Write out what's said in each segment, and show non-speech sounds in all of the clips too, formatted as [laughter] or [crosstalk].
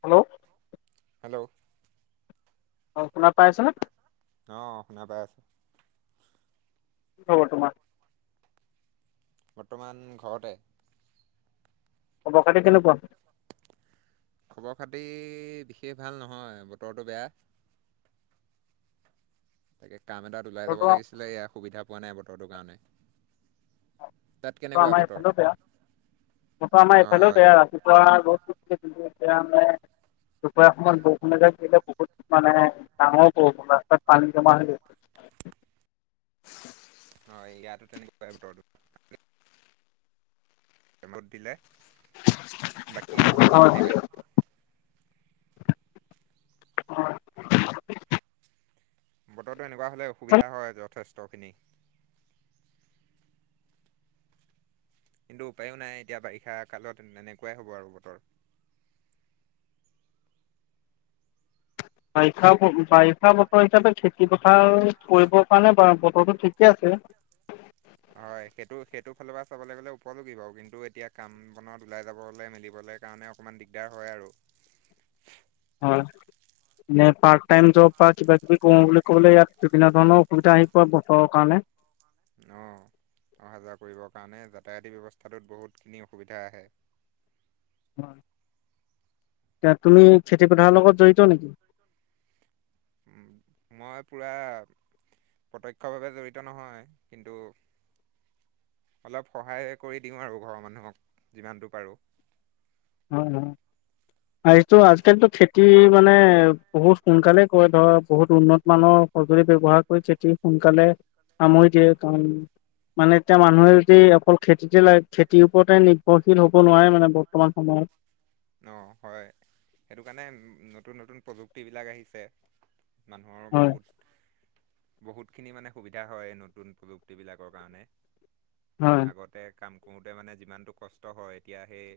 Hello? Hello? অ' শুনা পাই আছানে? অ', শুনা পাই আছো। হ তোমাৰ বৰ্তমান ঘৰতে খবৰ খাটি কেনেকুৱা? খবৰ খাতি বিশেষ ভাল নহয় বতৰটো বেয়া। তাকে কাম এটাত ওলাই যাব বতৰটো লাগিছিলে এয়া সুবিধা পোৱা নাই বতৰটোৰ কাৰণে। তাত পোৱা কেনেকুৱা আমাৰ বতৰ এইফালেও বেয়া, বতৰ আমাৰ হয় এইফালেও হয় বেয়া, ৰাতিপুৱা ৰদ যোৰকে দিছে। [unintelligible] দুপৰীয়া সময়ত বৰষুন এজাক দিলে বহুত মানে ডাঙৰ বৰষুন ৰাস্তাত পানী জমা হৈ গৈছে। [unintelligible] হয় ইয়টো তেনেকে প্ৰায় বতৰ তো ৰদ দিলে বা, কী বতৰটো এনেকাই। অ [unintelligible] বতৰো এনেকুৱা হলে অসুবিধা হয় যথেষ্ট খিনি। কিন্তু উপায়ো নাই এতিয়া বাৰিষা কালত এনেকুৱাই হ'ব আৰু বতৰ। [unintelligible] বাৰিষা- বাৰিষা বতৰ এতিয়াতো খেতি পথাৰ কৰিবৰ কাৰণে বা ব ঠিকে আছে হয় সেইটো সেইটো ফালৰ পৰা চাবলৈ গ'লে উপযোগী বাৰু কিন্তু এতিয়া কাম বনত ওলাই যাবলৈ মেলিবলৈ কাৰণে অ অকণমান দিগদাৰ হয় আৰু। হয় এ পাৰ্ট টাইম জব বা কিবা কিবি কৰো বুলি ক'বলে ইয়াত বিভিন্ন ধৰণৰ অসুবিধা আহি পৰে বতৰত কাৰণে [unintelligible] অহ। অহা যোৱা কৰিবৰ কাৰণে যাতায়তি ব্যৱস্থাটোত বহুতখিনি অসুবিধা আহে। অ এতিয়া তুমি খেতি পথাৰৰ লগত জড়িত নেকি? মই পুৰা প্ৰত্যক্ষভাৱে জড়িত নহয় কিন্তু অলপ সহায় কৰি দিওঁ আৰু ঘৰৰ মানুহক যিমানটো পাৰোঁ। হয় অ এইটো আজিকালিতো খেতি মানে বহুত সোনকালে কয় ধৰ বহুত উন্নত মানৰ সঁজুলি ব্যৱহাৰ কৰি খেতি সোনকালে সামৰি দিয়ে কাৰণ মানে এতিয়া মানুহে যদি অকল খেতিতে ল খেতিৰ ওপৰতে নিৰ্ভৰশীল হ'ব নোৱাৰে মানে বৰ্তমান সময়ত অ হয় সেইটো কাৰণে নতুন নতুন প্ৰযুক্তি বিলাক আহিছে। মানুহৰ হয় বহুত বহুত খিনি মানে সুবিধা হয় নতুন প্ৰযুক্তি বিলাকৰ কাৰণে, হয়। আগতে কাম কৰোঁতে মানে যিমানটো কষ্ট হয় এতিয়া সেই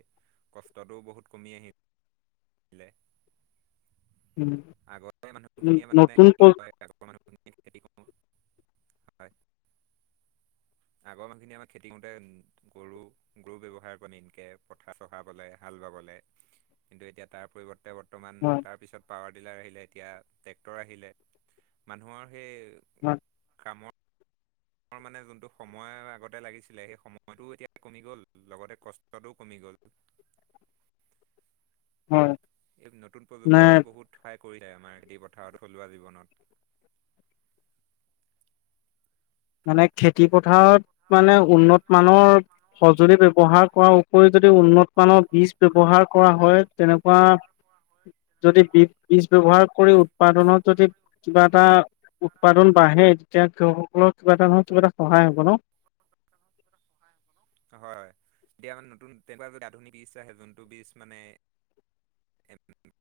কষ্টটো বহুত কমি আহি দিলে উম, আগতে মানুহ খিনিয়ে মানে নতুন কি ক প্ৰজ আগৰ মানুহ হয় [unintelligible] আগৰ মানুখিনি আমাৰ খেতি কৰোতে গৰু গৰু ব্যৱহাৰ কৰে পথাৰ চহাবলে হাল বাব [unintelligible] কিন্তু এতিয়া তাৰ পৰিৱৰ্তন বৰ্তমান হয় তাৰ পিছত পাৱাৰ টিলাৰ আহিলে এতিয়া ট্ৰেক্টৰ আহিলে মানুহৰ সেই হয় কামৰ ৰ মানে যোনটো সময় আগতে লাগিছিলে সেই সময়টো এতিয়া কমি গ'ল লগতে কষ্টটোও কমি গ'ল গল। [unintelligible] হয়। এই নতুন প্ৰযুক্তি নিয়ে মানে বহুত ঠাই কৰিলে আমাৰ খেটি পথাৰত থলুৱা জীৱনত। মানে খেতি পথাৰত মানে উন্নত মানৰ সঁজুলি ব্যৱহাৰ কৰাৰ উপয়োজন যদি উন্নত মানৰ বীজ ব্যৱহাৰ কৰা হয় তেনেকুৱা যদি বজ বীজ ব্যৱহাৰ কৰি উৎপাদনত যদি কিবা এটা উৎপাদন বাঢ়ে তেতিয়া কৃষকসকলৰ। কিবা এটা নহয় কিবা এটা সহায় হ'ব ন। হয়, হয়। তেতিয়া মানে নতুন তেনেকুৱা যদি আধুনিক বীজ আহে যোনটো বীজ মানে [unintelligible]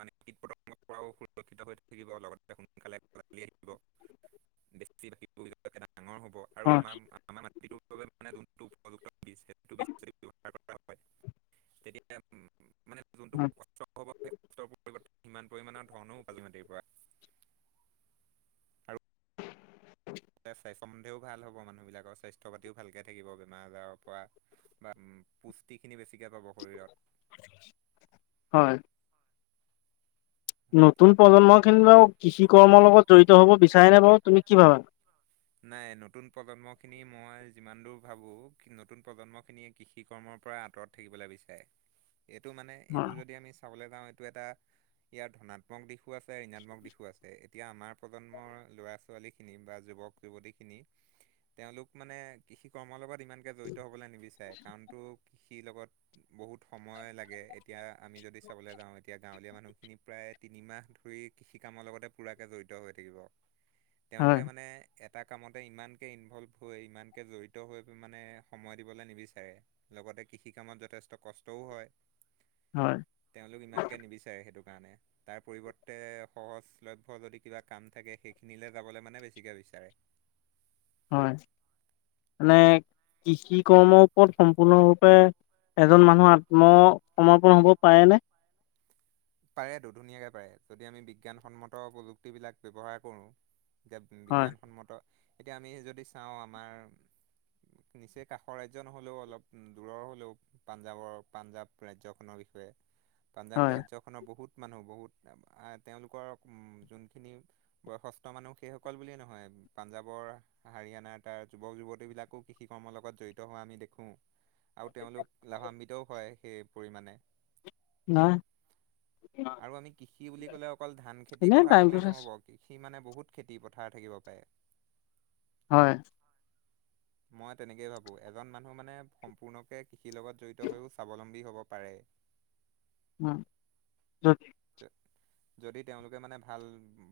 মানে কীট প্ৰদৰ্শ পৰাও সুৰক্ষিত হৈ থাকিব লগতে সোনকালে আহিব। [unintelligible] ডাঙৰ হ'ব আৰু হয় আমাৰ আমাৰ মাটিটোৰ বাবে মানে যোনটো উপযুক্ত যু সেইটো হাৰ তেতিয়া মানে যোনটো উম। কষ্ট হ'ব সেই কষ্টৰ পৰিৱৰ্তে সিমান পৰিমাণৰ ধনো কাজমাটিৰ পৰা। আৰু স্বাস্থ্য সম্বন্ধেও ভাল হ'ব। মানুহবিলাকৰ স্বাস্থ্য পাতিও ভালকে থাকিব বেমাৰ আজাৰৰ পৰা। বা উ পুষ্টি খিনি বেছিকে পাব শৰীৰত। হয় নতুন প্ৰজন্ম খিনি বাৰু কৃষি কৰ্মৰ লগত জড়িত হ'ব বিচাৰে নাই বাৰু তুমি কি ভাবা? নাই নতুন প্ৰজন্ম খিনি মই যিমান দূৰ ভাবো নতুন প্ৰজন্ম খিনিয়ে কৃষি কৰ্মৰ পৰা আঁতৰত থাকিবলৈ বিচাৰে। এইটো মানে হয় এইটো যদি আমি চাবলৈ যাওঁ এইটো এটা ইয়াৰ ধনাত্মক দিশো আছে, ঋণাত্মক দিশো আছে। এতিয়া আমাৰ প্ৰজন্মৰ ল'ৰা-ছোৱালী খিনি বা যুৱক যুৱতী খিনি তেওঁলোক মানে কৃষি কৰ্মৰ লগত ইমানকে জড়িত হবলৈ নিবিচাৰে। কাৰণতো কৃষিৰ লগত বহুত সময় লাগে। এতিয়া আমি যদি চাবলৈ যাওঁ এতিয়া গাঁৱলীয়া মানুহ মানুহখিনি প্ৰায় তিনিমাহ ধৰি কৃষি-কামৰ লগতে পুৰাকৰাকে জৰিত হৈ থাকিব। হয় তেওঁলোকে মানে এটা কামতে ইমানকে ইনভল্ভ হৈ ইমানকে জড়িত হৈ মানে সময় দিবলৈ নিবিচাৰে লগত। কৃষি কামত যথেষ্ট কষ্টও হয়। হয় তেওঁলোক ইমানকে নিবিচাৰে সেইটো। কাৰণে [inaudible] তাৰ পৰিৱৰ্তে সহজলভ্য যদি কিবা কাম থাকে সেইখিনিলে যাবলৈ মানে বেছিকে বিচাৰে। হয়, মানে কৃষি কৰ্মৰ ওপৰত সম্পূৰ্ণৰূপে এজন মানুহ আত্মসমৰ্পন হব পাৰেনে? পাৰেতো, ধুনীয়াকে পাৰে। যদি আমি বিজ্ঞানসন্মত প্ৰযুক্তিবিলাক ব্যৱহাৰ কৰোঁ। এতিয়া হয় বিজ্ঞানসন্মত, এতিয়া আমি যদি চাওঁ আমাৰ নিচেই কাষৰ ৰাজ্য নহলেও অলপ দূৰৰ হলেও পাঞ্জাৱৰ পাঞ্জাৱ ৰাজ্যখনৰ বিষ [inaudible] পাঞ্জাব ৰাজ্য বহুত মানুহ, বহুত। আ তেওঁলোকৰ ও যোনখিনি বয়সস্থ মানুহ সেইসকল বোলে নহয়। পাঞ্জাৱৰ, হাৰিয়ানাৰ তাৰ যুৱক-যুৱতী বিলাকো কৃষি-কৰ্মৰ লগত জড়িত হোৱা আমি দেখো। উ। আৰু তেওঁলোক লাভান্বিতও হয়, সেই পৰিমাণে। নাই। আৰু আমি কৃষি বুলি ক'লে অকল ধান খেতিৰ এনে কথা টাইমটো কলেই চাইছো নহব। কৃষি সি মানে বহুত খেতি-পথাৰ থাকিব পাৰে। হয়। মই তেনেকেই ভাবো এজন মানুহ মানে সম্পূৰ্ণকে কৃষিৰ লগত জড়িত হৈও স্বাৱলম্বী হ'ব। পাৰে উম। যদি তেওঁলোকে মানে ভাল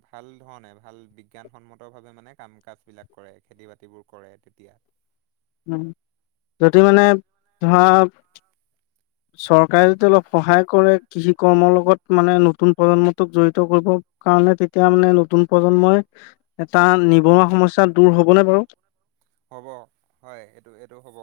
ভাল ধৰণে ভাল বিজ্ঞান সন্মত ভাৱে মানে কাম কাজ বিলাক কৰে। খেতি-বাতিবোৰ কৰে তেতিয়া। যদি মানে ধৰা চৰকাৰে যদি অলপ সহায় কৰে কৃষি কৰ্মৰ লগত মানে নতুন প্ৰজন্মটোক জড়িত কৰিব কাৰণ তেতিয়া মানে নতুন প্ৰজন্মই এটা নিবনুৱা সমস্যা দূৰ হবনে বাৰু? হ'ব। হয়, এইটো- এইটো হ'ব।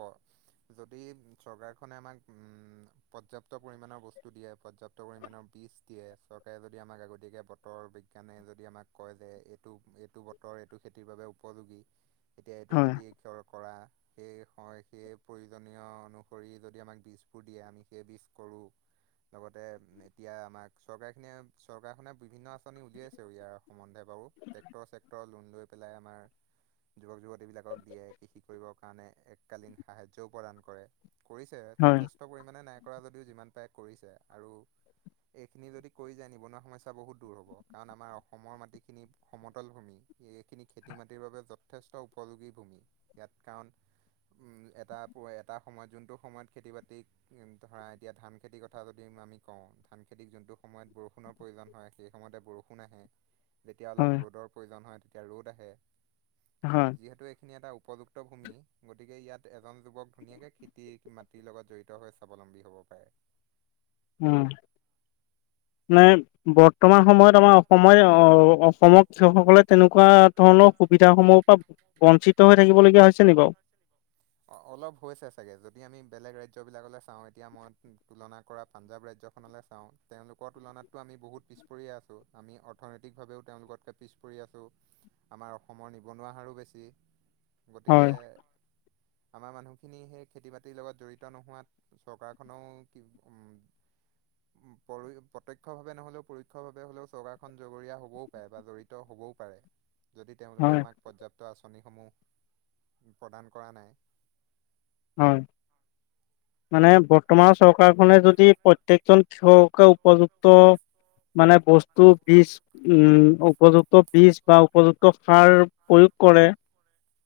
যদি চৰকাৰখনে আমাক উম পৰ্যাপ্ত পৰিমণৰ বস্তু দিয়ে পৰ্যপ্ত পৰিমাণৰ বীজ দিয়ে, চৰকাৰে যদি আমাক আগতীয়াকৈ বতৰ বিজ্ঞানে যদি আমাক কয় যে এইটো এইটো বতৰ এইটো খেতিৰ বাবে উপযোগী। এতিয়া এইটো হয়, খেতি ক কৰা সেই হয়, সেই প্ৰয়োজনীয় অনুসৰি যদি আমাক বীজবোৰ দিয়ে, আমি সেই বীজ কৰোঁ লগতে এতিয়া আমাক চৰকাৰ খিনিয়ে চৰকাৰখনে বিভিন্ন আঁচনি উলিয়াইছে ইয়াৰ সম্বন্ধে বা আৰু টেক্টৰ চেক্টৰ লোন লৈ পেলাই আমাৰ যুৱক-যুৱতীবিলাকক দিয়ে কৃষি কৰিবৰ কাৰণে, এককালীন সাহায্যও প্ৰদান কৰে। কৰিছে। হয়, যথেষ্ট পৰিমণে নাই কৰা যদিও, যিমান পাৰে কৰিছে। আৰু এইখিনি যদি কৰি যায়, নিবনুৱা সমস্যা বহুত দূৰ হব। কাৰণ আমাৰ অসমৰ মাটিখিনি সমতল ভূমি। এইখিনি খেতি মাটিৰ বাবে যথেষ্ট উপযোগী ভূমি। ইয়াত কাৰণ উম, এটা প- এটা সময়ত যোনটো সময়ত খেতি-বাতিক ধৰা, এতিয়া ধান খেতিৰ কথা যদি আমি কওঁ ধান খেতিক যোনটো সময়ত বৰষুণৰ প্ৰয়োজন হয়, সেই সময়তে বৰষুণ আহে। যেতিয়া অলপ হয়। ৰ'দৰ প্ৰয়োজন হয়, তেতিয়া ৰ'দ আহে। হয়, যিহেতু এইখিনি এটা উপযুক [unintelligible] গতিকে ইয়াত এজন যুৱক ধুনীয়াকে খেতিৰ মাটিৰ লগত জড়িত হৈ স্বাৱলম্বী হব পাৰে। উম। নাই, বৰ্তমান সময়ত আমাৰ অসময়- অ'- অসমক কৃষকসকলে তেনেকুৱা ধৰণৰ সুবিধাসমূহৰ পৰা বঞ্চিত হৈ থাকিবলগীয়া হৈছে নি বাৰু? অ- অলপ হৈছে চাগে। যদি আমি বেলেগ ৰাজ্যবিলাকলৈ চাওঁ, এতিয়া মই তুলনা কৰা পাঞ্জাৱ ৰাজ্যখনলৈ চা তেওঁলোকৰ তুলনাতটো আমি বহুত পিছ পৰিয়ে আছোঁ। আমি অৰ্থনৈতিকভাৱেও তেওঁলোকতকে পিছ পৰি আছোঁ। আমাৰ অসমৰ নিবনুৱা হাৰো বেছি। গতিকে হয়, আমাৰ মানুহখিনি সেই খেতি-বাতিৰ লগত জড়িত নোহোৱাত চৰকাৰখনেও কি উম পৰো প্ৰত্যক্ষ ভাৱে নহলেও পৰোক্ষ ভাৱে হলেও চৰকাৰখনন জগৰীয়া হবও পাৰে বা জড়িত হ'ব। [unintelligible] যদি তেওঁলোকে হয়। আমাক পৰ্যাপ্ত আঁচনিসমূহ প্ৰদান কৰা নাই হয়, মানে বৰ্তমানৰ চৰকাৰখনে য যদি প্ৰত্যেকজন কৃষককে উপযুক্ত মানে বস্তু বীজ উম- উপযুক্ত বীজ বা উপযুক্ত সাৰ প্ৰয়োগ কৰে,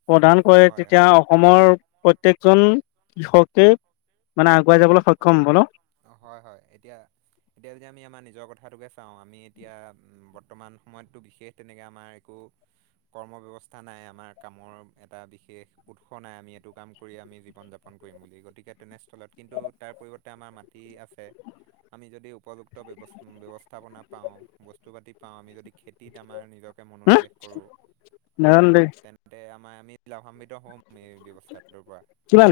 প্ৰধান কৰে হয় তেতিয়া অসমৰ প্ৰত্যেকজন কৃষকে মানে আগুৱাই যাবলৈ সক্ষম হ'ব ন? অ' হয় - হয়, এতিয়া এতিয়া যদি আমি আমাৰ নিজৰ কথাটোকে চাওঁ, আমি এতিয়া উম- বৰ্তমান সময়তটো বিশেষ তেনেকে আমাৰ একো [unintelligible] কৰ্মব্যৱস্থা নাই, আমাৰ কামৰ এটা বিশেষ উৎস নাই, আমি এইটো কাম কৰি আমি জীৱন-যাপন কৰিম বুলি গতিকে তেনেস্থলত কিন্তু তাৰ পৰিৱৰ্তে আমাৰ মাটি আছে। আমি যদি উপযুক্ত ব্যবছ ব্যৱস্থাপনা পাওঁ, বস্তু পাতি পাওঁ। আমি যদি খেতিত আমাৰ নিজক হা মনোনিৱেশ কৰো, নাজানো দেই তেন্তে আমাৰ আমি লাভান্বিত হম। মেৰ ব্যৱস্থাটোৰ পৰা। কিমান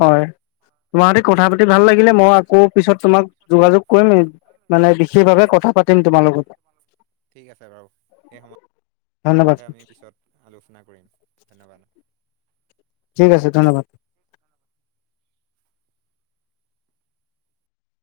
হয়। তোমাৰ সতে কথা পাতি ভাল লাগিলে। মই আকৌ পিছত তোমাক যোগাযোগ কৰিম। মানে বিশেষভাৱে কথা থা পাতিম তোমাৰ লগত। ঠিক আছে বাৰু। সে সম ধন্যবাদ সন্দে আমি পিছত আলোচনা কৰিম, ধন্যবাদ। ঠিক আছে, ধন্যবাদ।